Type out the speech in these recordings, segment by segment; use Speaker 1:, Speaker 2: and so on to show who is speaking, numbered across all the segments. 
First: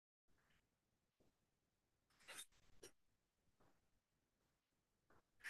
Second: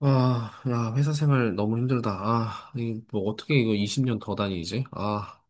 Speaker 1: 아, 야, 회사 생활 너무 힘들다. 아, 이, 뭐, 어떻게 이거 20년 더 다니지? 아,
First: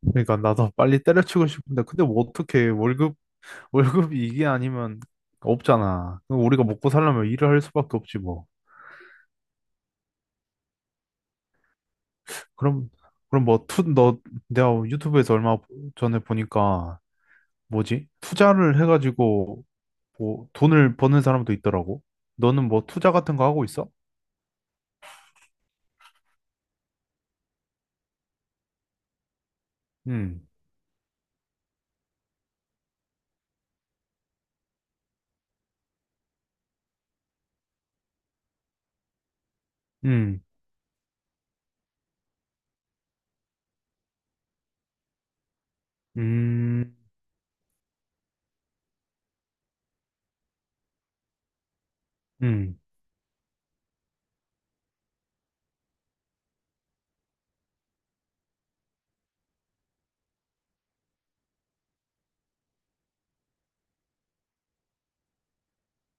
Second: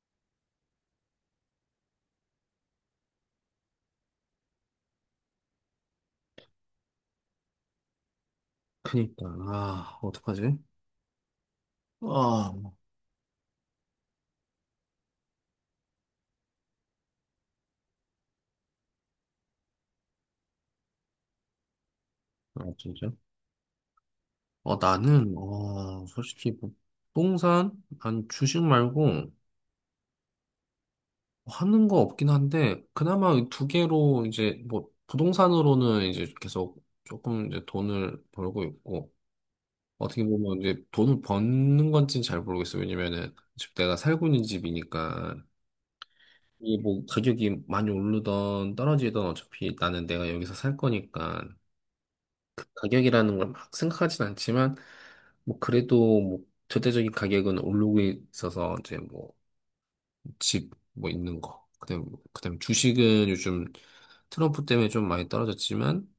Speaker 2: 그러니까 나도 빨리 때려치고 싶은데 근데 뭐 어떻게 월급이 이게 아니면 없잖아. 그럼 우리가 먹고 살려면 일을 할 수밖에 없지 뭐.
Speaker 1: 그니까, 아, 어떡하지? 아,
Speaker 2: 그럼 그럼 뭐 투 너 내가 유튜브에서 얼마 전에 보니까 뭐지? 투자를 해가지고 뭐 돈을 버는 사람도 있더라고.
Speaker 1: 아,
Speaker 2: 너는 뭐
Speaker 1: 진짜?
Speaker 2: 투자 같은 거 하고 있어?
Speaker 1: 어, 나는, 어, 솔직히, 뭐, 부동산, 아니 주식 말고,
Speaker 2: 음,
Speaker 1: 하는 거 없긴 한데, 그나마 이두 개로, 이제, 뭐, 부동산으로는 이제 계속 조금 이제 돈을 벌고 있고, 어떻게
Speaker 2: 음,
Speaker 1: 보면 이제 돈을 버는 건지는 잘 모르겠어. 왜냐면은, 지금 내가 살고 있는 집이니까, 이게
Speaker 2: 음,
Speaker 1: 뭐 가격이 많이 오르던 떨어지던 어차피 나는 내가 여기서 살 거니까 그
Speaker 2: 음,
Speaker 1: 가격이라는 걸 막 생각하진 않지만 뭐 그래도 뭐 절대적인 가격은 오르고 있어서 이제 뭐 집 뭐 있는 거 그다음 주식은 요즘 트럼프 때문에 좀 많이 떨어졌지만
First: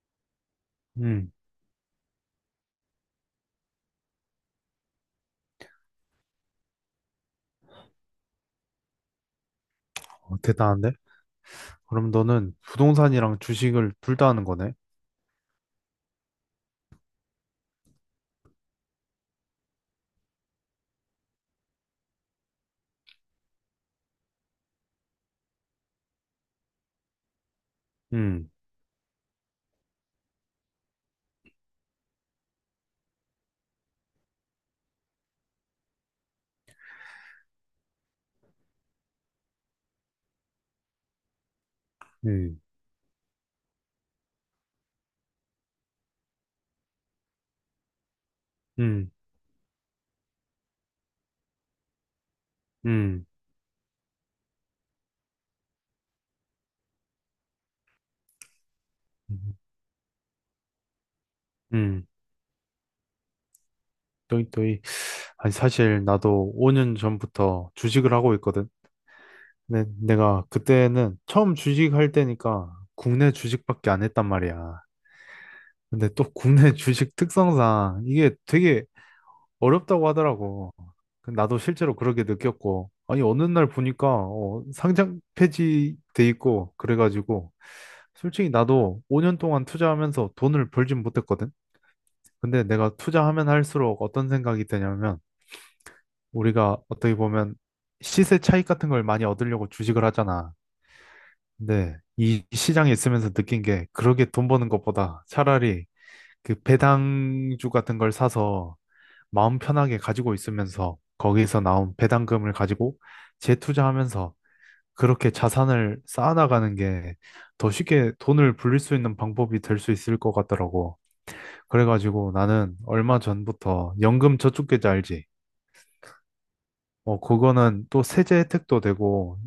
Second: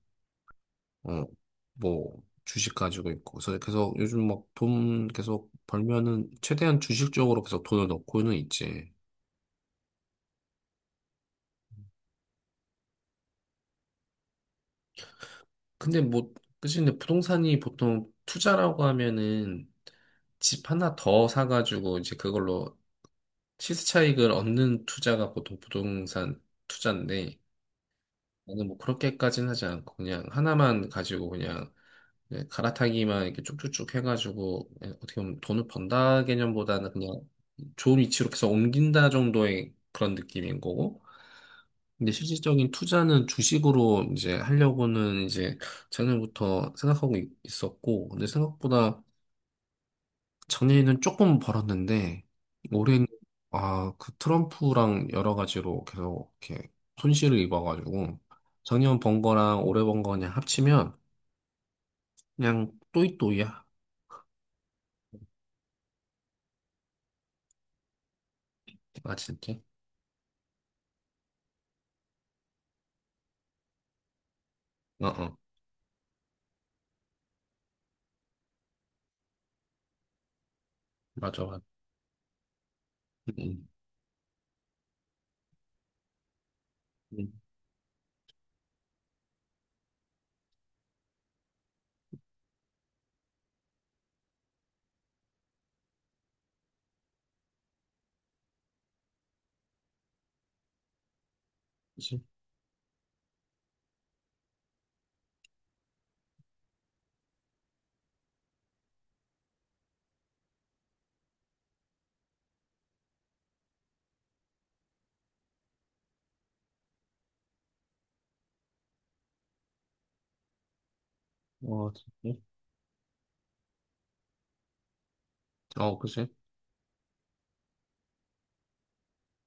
Speaker 2: 음.
Speaker 1: 어뭐 주식 가지고 있고, 그래서 계속 요즘 막 돈 계속 벌면은 최대한 주식 쪽으로 계속 돈을 넣고는 있지.
Speaker 2: 어, 대단한데? 그럼 너는 부동산이랑 주식을 둘 다 하는 거네?
Speaker 1: 근데 뭐, 그치, 근데 부동산이 보통 투자라고 하면은 집 하나 더 사가지고 이제 그걸로 시세 차익을 얻는 투자가 보통 부동산 투자인데,
Speaker 2: 음,
Speaker 1: 나는 뭐 그렇게까지는 하지 않고 그냥 하나만 가지고 그냥, 예, 갈아타기만 이렇게 쭉쭉쭉 해가지고, 예, 어떻게 보면 돈을 번다 개념보다는 그냥 좋은 위치로 계속 옮긴다 정도의 그런 느낌인 거고. 근데
Speaker 2: 음,
Speaker 1: 실질적인 투자는 주식으로 이제 하려고는 이제 작년부터 생각하고 있었고, 근데 생각보다
Speaker 2: 음,
Speaker 1: 작년에는 조금 벌었는데, 올해는,
Speaker 2: 음.
Speaker 1: 아, 그 트럼프랑 여러 가지로 계속 이렇게 손실을 입어가지고, 작년 번 거랑 올해 번거 그냥 합치면
Speaker 2: 음.
Speaker 1: 그냥 또이또이야.
Speaker 2: 또이 또이. 아니 사실 나도 5년 전부터 주식을 하고 있거든.
Speaker 1: 아, 진짜?
Speaker 2: 내가 그때는 처음 주식할 때니까 국내 주식밖에 안 했단 말이야.
Speaker 1: 어, 어,
Speaker 2: 근데 또 국내 주식 특성상 이게 되게 어렵다고 하더라고. 그
Speaker 1: 맞아,
Speaker 2: 나도
Speaker 1: 맞아.
Speaker 2: 실제로 그렇게 느꼈고. 아니 어느
Speaker 1: 응,
Speaker 2: 날 보니까 상장 폐지돼 있고
Speaker 1: 응.
Speaker 2: 그래가지고 솔직히 나도 5년 동안 투자하면서 돈을 벌진 못했거든. 근데 내가 투자하면 할수록 어떤 생각이 드냐면 우리가 어떻게 보면 시세 차익 같은 걸 많이 얻으려고 주식을 하잖아. 근데
Speaker 1: 그치?
Speaker 2: 이 시장에 있으면서 느낀 게 그렇게 돈 버는 것보다 차라리 그 배당주 같은 걸 사서 마음 편하게 가지고 있으면서 거기서 나온 배당금을 가지고 재투자하면서 그렇게 자산을 쌓아나가는 게 더 쉽게 돈을 불릴 수 있는 방법이 될 수 있을 것 같더라고.
Speaker 1: 어,
Speaker 2: 그래가지고
Speaker 1: 진짜?
Speaker 2: 나는 얼마 전부터 연금 저축계좌 알지?
Speaker 1: 어, 그치?
Speaker 2: 어, 그거는 또 세제 혜택도 되고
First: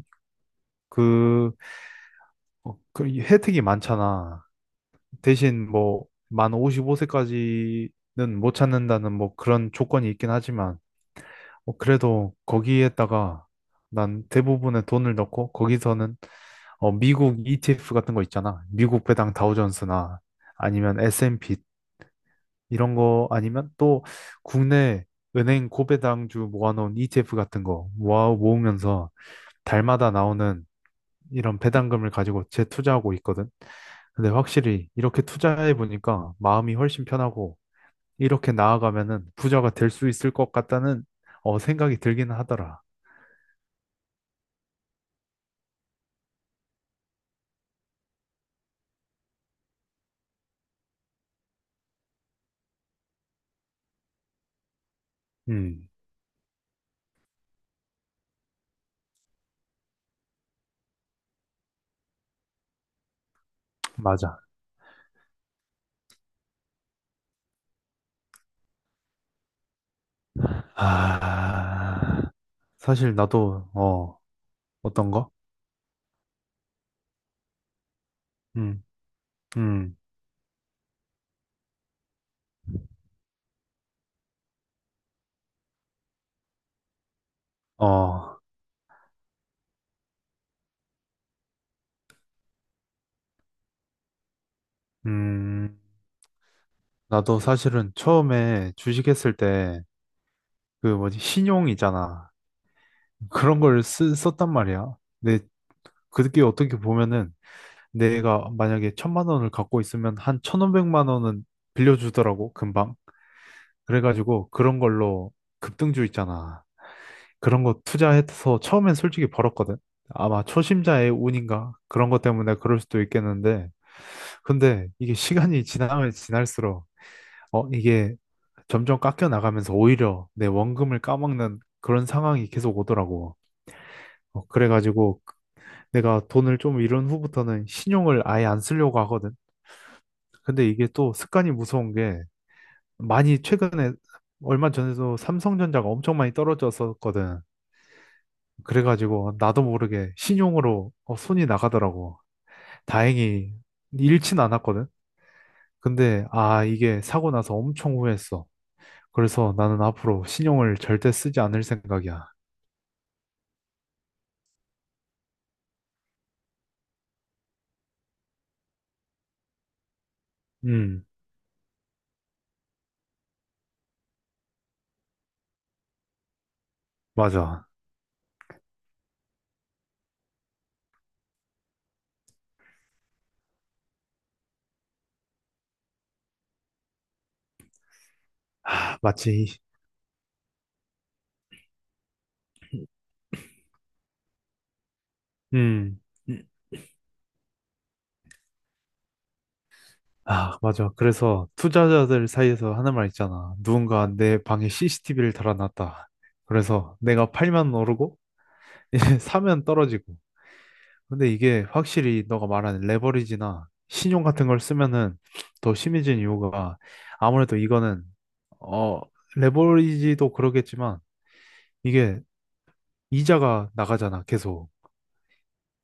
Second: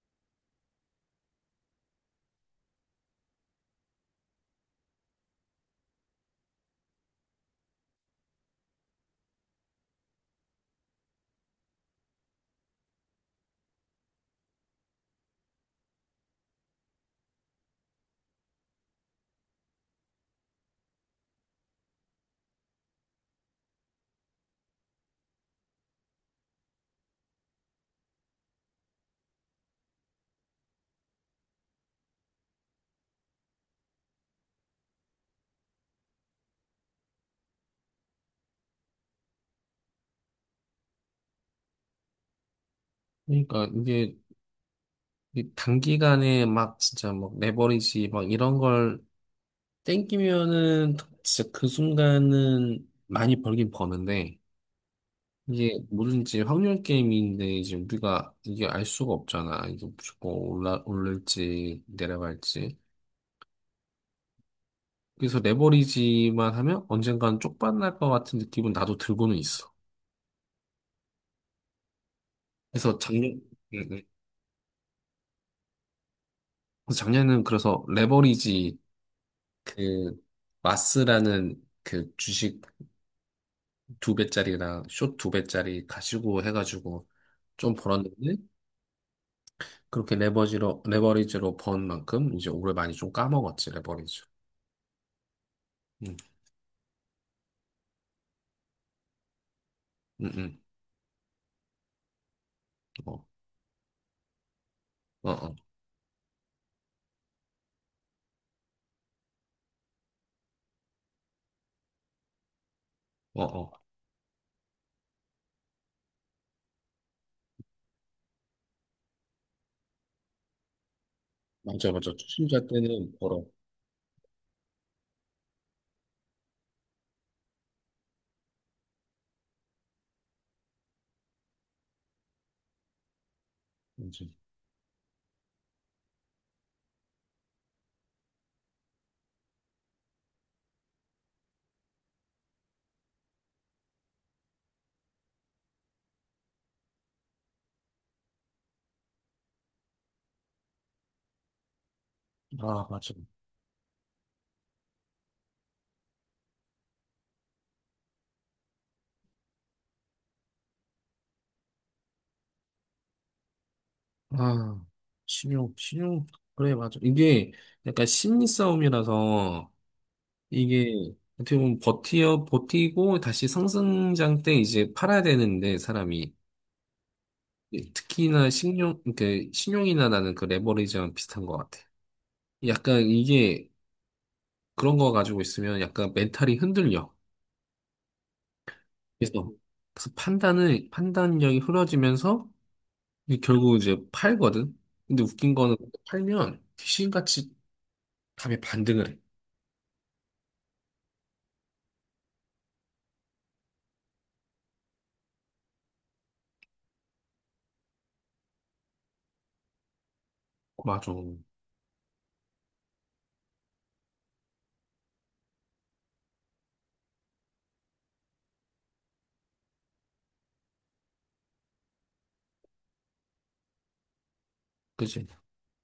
Speaker 2: 그, 그 혜택이 많잖아. 대신 뭐, 만 55세까지는 못 찾는다는 뭐 그런 조건이 있긴 하지만, 그래도 거기에다가 난 대부분의 돈을 넣고, 거기서는 미국 ETF 같은 거 있잖아. 미국 배당 다우존스나 아니면 S&P 이런 거 아니면 또 국내 은행 고배당주 모아놓은 ETF 같은 거 모아 모으면서 달마다 나오는 이런 배당금을 가지고 재투자하고 있거든. 근데 확실히 이렇게 투자해 보니까 마음이 훨씬 편하고 이렇게 나아가면은 부자가 될 수 있을 것 같다는 생각이 들기는 하더라.
Speaker 1: 그러니까 이게, 이 단기간에 막 진짜 막 레버리지 막 이런 걸 땡기면은 진짜 그 순간은 많이 벌긴 버는데, 이게
Speaker 2: 음,
Speaker 1: 뭐든지 확률 게임인데 이제 우리가 이게 알 수가 없잖아. 이게 무조건 올라 올릴지 내려갈지.
Speaker 2: 맞아.
Speaker 1: 그래서 레버리지만 하면 언젠간 쪽박날 것 같은 느낌은 나도 들고는 있어.
Speaker 2: 아,
Speaker 1: 그래서
Speaker 2: 사실
Speaker 1: 작년
Speaker 2: 나도
Speaker 1: 응, 응.
Speaker 2: 어떤 거?
Speaker 1: 그래서 작년에는 그래서 레버리지,
Speaker 2: 음, 음,
Speaker 1: 그 마스라는 그 주식 두 배짜리랑 숏 두 배짜리 가지고 해가지고 좀 벌었는데,
Speaker 2: 어,
Speaker 1: 그렇게 레버지로 레버리지로 번 만큼 이제 올해 많이 좀 까먹었지, 레버리지.
Speaker 2: 음,
Speaker 1: 응,
Speaker 2: 나도 사실은 처음에 주식했을 때
Speaker 1: 응, 응.
Speaker 2: 그 뭐지 신용이잖아.
Speaker 1: 어,
Speaker 2: 그런 걸 썼단 말이야.
Speaker 1: 어,
Speaker 2: 근데
Speaker 1: 어,
Speaker 2: 그게 어떻게 보면은 내가 만약에 천만 원을 갖고 있으면 한 천오백만 원은 빌려주더라고, 금방.
Speaker 1: 어, 어.
Speaker 2: 그래가지고 그런 걸로 급등주 있잖아. 그런 거 투자해서 처음엔 솔직히 벌었거든. 아마 초심자의 운인가?
Speaker 1: 맞아,
Speaker 2: 그런
Speaker 1: 맞아.
Speaker 2: 것 때문에
Speaker 1: 투자자
Speaker 2: 그럴 수도
Speaker 1: 때는 벌어.
Speaker 2: 있겠는데. 근데 이게 시간이 지나면 지날수록, 이게 점점 깎여 나가면서 오히려 내 원금을 까먹는 그런 상황이 계속 오더라고.
Speaker 1: 이제.
Speaker 2: 그래가지고 내가 돈을 좀 잃은 후부터는 신용을 아예 안 쓰려고 하거든. 근데 이게 또 습관이 무서운 게 많이 최근에 얼마 전에도 삼성전자가 엄청 많이 떨어졌었거든. 그래가지고 나도 모르게 신용으로 손이 나가더라고.
Speaker 1: 아, 맞아.
Speaker 2: 다행히 잃진 않았거든. 근데 아 이게 사고 나서 엄청 후회했어. 그래서 나는 앞으로 신용을 절대 쓰지 않을 생각이야.
Speaker 1: 아, 신용, 신용. 그래, 맞아. 이게 약간 심리 싸움이라서, 이게
Speaker 2: 음,
Speaker 1: 어떻게 보면 버티고 다시 상승장 때 이제 팔아야 되는데 사람이,
Speaker 2: 맞아.
Speaker 1: 네, 특히나 신용이나 나는 그 레버리지랑 비슷한 것 같아. 약간 이게 그런 거 가지고 있으면 약간 멘탈이 흔들려.
Speaker 2: 하, 마치
Speaker 1: 그래서, 그래서 판단력이 흐려지면서 이게 결국 이제 팔거든? 근데 웃긴 거는
Speaker 2: 음.
Speaker 1: 팔면 귀신같이 답이 반등을 해.
Speaker 2: 아, 맞아. 그래서 투자자들 사이에서 하는 말 있잖아. 누군가 내 방에 CCTV를 달아놨다. 그래서 내가 팔면 오르고, 이제 사면 떨어지고.
Speaker 1: 맞아.
Speaker 2: 근데 이게 확실히 너가 말하는 레버리지나 신용 같은 걸 쓰면은 더 심해진 이유가 아무래도 이거는, 어, 레버리지도 그러겠지만 이게 이자가 나가잖아. 계속.
Speaker 1: 그지?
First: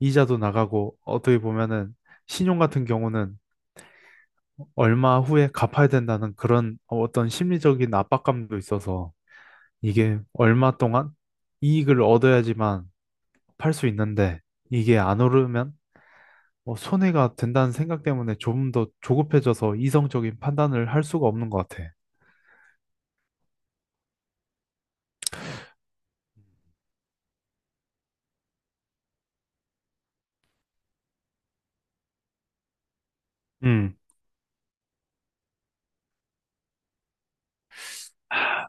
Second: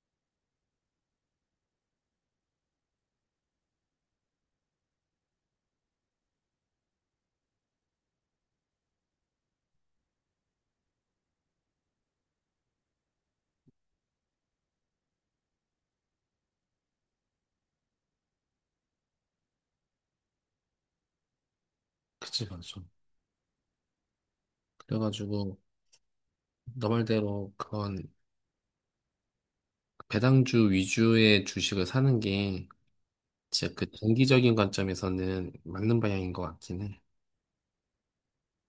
Speaker 2: 이자도 나가고, 어떻게 보면은 신용 같은 경우는 얼마 후에 갚아야 된다는 그런 어떤 심리적인 압박감도 있어서 이게 얼마 동안 이익을 얻어야지만 팔 수 있는데 이게 안 오르면 뭐 손해가 된다는 생각 때문에 조금 더 조급해져서 이성적인 판단을 할 수가 없는 것 같아.
Speaker 1: 그지, 맞아. 그래가지고, 너 말대로 그런 배당주 위주의 주식을 사는 게 진짜 그
Speaker 2: 음,
Speaker 1: 장기적인 관점에서는 맞는 방향인 것 같긴 해.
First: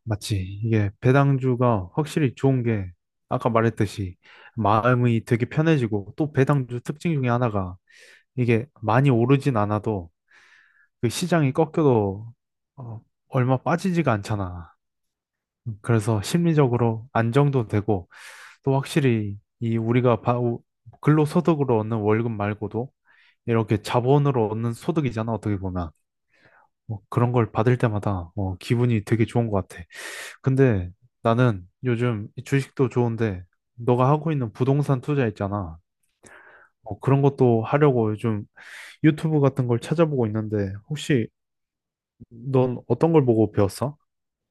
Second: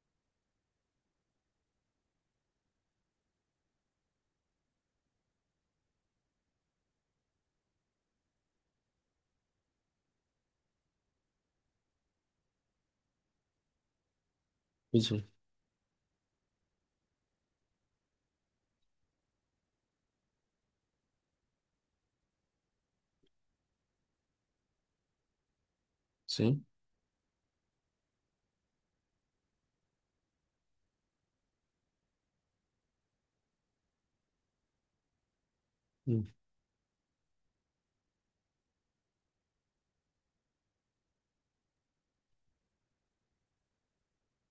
Speaker 2: 맞지. 이게 배당주가 확실히 좋은 게 아까 말했듯이 마음이 되게 편해지고 또 배당주 특징 중에 하나가 이게 많이 오르진 않아도 그 시장이 꺾여도 어, 얼마 빠지지가 않잖아.
Speaker 1: 그치?
Speaker 2: 그래서 심리적으로 안정도 되고 또 확실히 이 우리가 근로소득으로 얻는 월급 말고도 이렇게 자본으로 얻는 소득이잖아 어떻게 보면
Speaker 1: 그치?
Speaker 2: 뭐 그런 걸 받을 때마다 기분이 되게 좋은 것 같아. 근데 나는 요즘 이 주식도 좋은데 너가 하고 있는 부동산 투자 있잖아.
Speaker 1: 음,
Speaker 2: 그런 것도 하려고 요즘 유튜브 같은 걸 찾아보고 있는데 혹시 넌 어떤 걸 보고 배웠어?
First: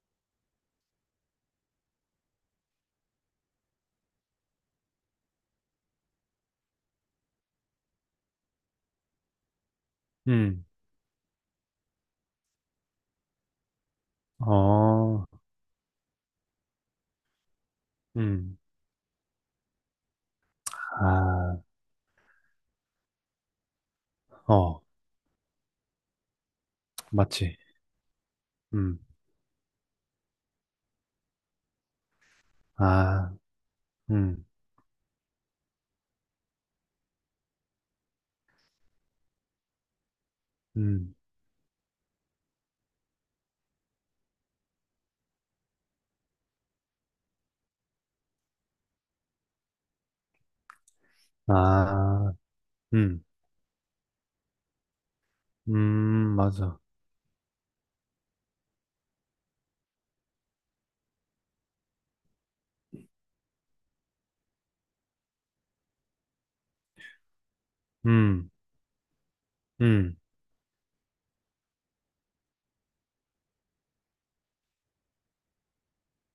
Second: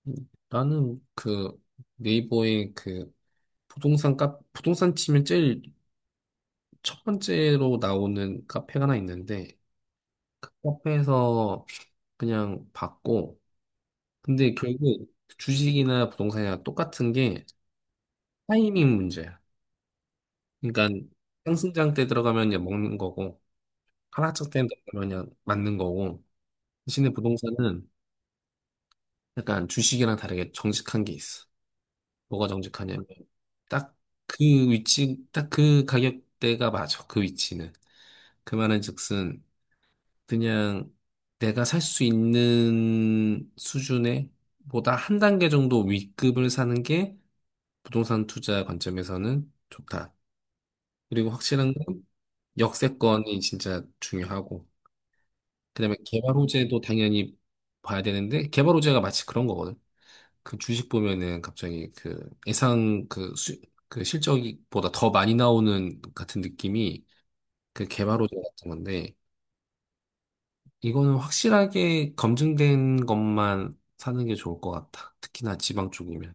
Speaker 1: 음. 나는 그 네이버에 그 부동산 치면 제일 첫 번째로 나오는 카페가 하나 있는데, 그 카페에서 그냥 봤고. 근데 결국
Speaker 2: 어,
Speaker 1: 주식이나 부동산이랑 똑같은 게
Speaker 2: 음,
Speaker 1: 타이밍 문제야. 그러니까
Speaker 2: 아,
Speaker 1: 상승장 때 들어가면 그냥 먹는 거고, 하락장 때
Speaker 2: 어,
Speaker 1: 들어가면 그냥 맞는 거고. 대신에
Speaker 2: 맞지.
Speaker 1: 부동산은
Speaker 2: 음,
Speaker 1: 약간 주식이랑 다르게 정직한 게 있어. 뭐가 정직하냐면
Speaker 2: 아,
Speaker 1: 딱 그
Speaker 2: 음,
Speaker 1: 위치, 딱 그 가격대가 맞아 그 위치는. 그 말은즉슨 그냥
Speaker 2: 음,
Speaker 1: 내가 살 수 있는 수준에 보다 한 단계 정도 윗급을 사는 게 부동산 투자 관점에서는 좋다. 그리고 확실한 건
Speaker 2: 아, 음,
Speaker 1: 역세권이 진짜 중요하고, 그다음에 개발
Speaker 2: 맞아.
Speaker 1: 호재도 당연히 봐야 되는데. 개발 호재가 마치 그런 거거든. 그 주식 보면은 갑자기 그 예상, 그, 수, 그 실적보다 더 많이 나오는 같은 느낌이 그 개발호재
Speaker 2: 음,
Speaker 1: 같은 건데,
Speaker 2: 음,
Speaker 1: 이거는 확실하게 검증된 것만 사는 게 좋을 것 같다. 특히나 지방 쪽이면.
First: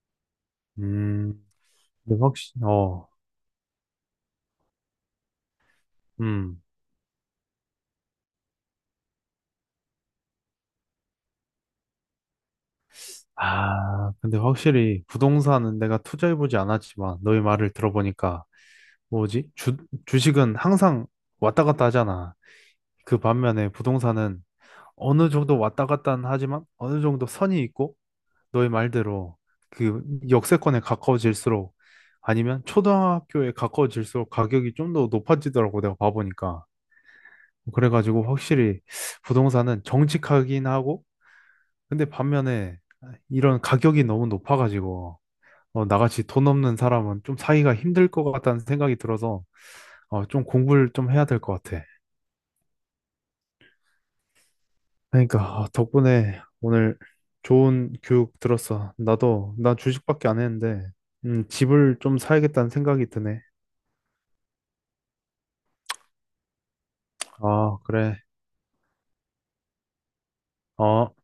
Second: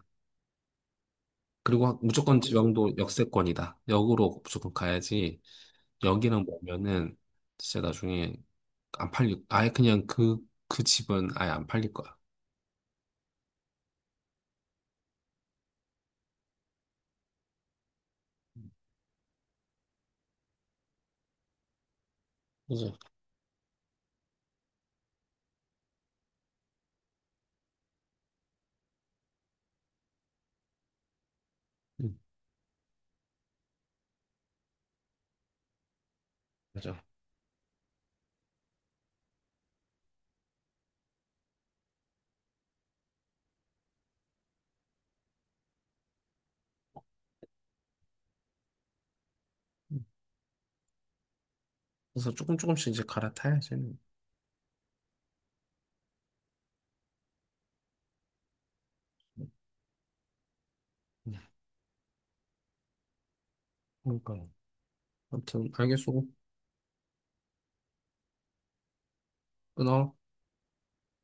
Speaker 2: 음.
Speaker 1: 그리고
Speaker 2: 근데
Speaker 1: 무조건
Speaker 2: 확실히,
Speaker 1: 지방도
Speaker 2: 어,
Speaker 1: 역세권이다. 역으로 무조건 가야지, 여기랑
Speaker 2: 음.
Speaker 1: 보면은 진짜 나중에 안 팔릴, 아예 그냥 그, 그 집은 아예 안 팔릴 거야.
Speaker 2: 아, 근데 확실히 부동산은 내가 투자해보지 않았지만 너의 말을 들어보니까 뭐지? 주식은 항상 왔다 갔다 하잖아.
Speaker 1: 그죠?
Speaker 2: 그 반면에 부동산은 어느 정도 왔다 갔다 하지만 어느 정도 선이 있고 너의 말대로 그 역세권에 가까워질수록
Speaker 1: 응,
Speaker 2: 아니면 초등학교에 가까워질수록 가격이 좀 더 높아지더라고 내가 봐보니까.
Speaker 1: 맞아.
Speaker 2: 그래가지고 확실히 부동산은 정직하긴 하고 근데 반면에 이런 가격이 너무 높아가지고 나같이 돈 없는 사람은 좀 사기가 힘들 것 같다는 생각이 들어서
Speaker 1: 응.
Speaker 2: 좀 공부를 좀 해야 될 것 같아.
Speaker 1: 그래서 조금씩 이제 갈아타야지.
Speaker 2: 그러니까 아, 덕분에 오늘 좋은 교육 들었어. 나도 나 주식밖에 안 했는데
Speaker 1: 응.
Speaker 2: 집을 좀 사야겠다는 생각이 드네.
Speaker 1: 그러니까요. 아무튼 알겠어.
Speaker 2: 아, 그래.
Speaker 1: 끊어.
Speaker 2: 어.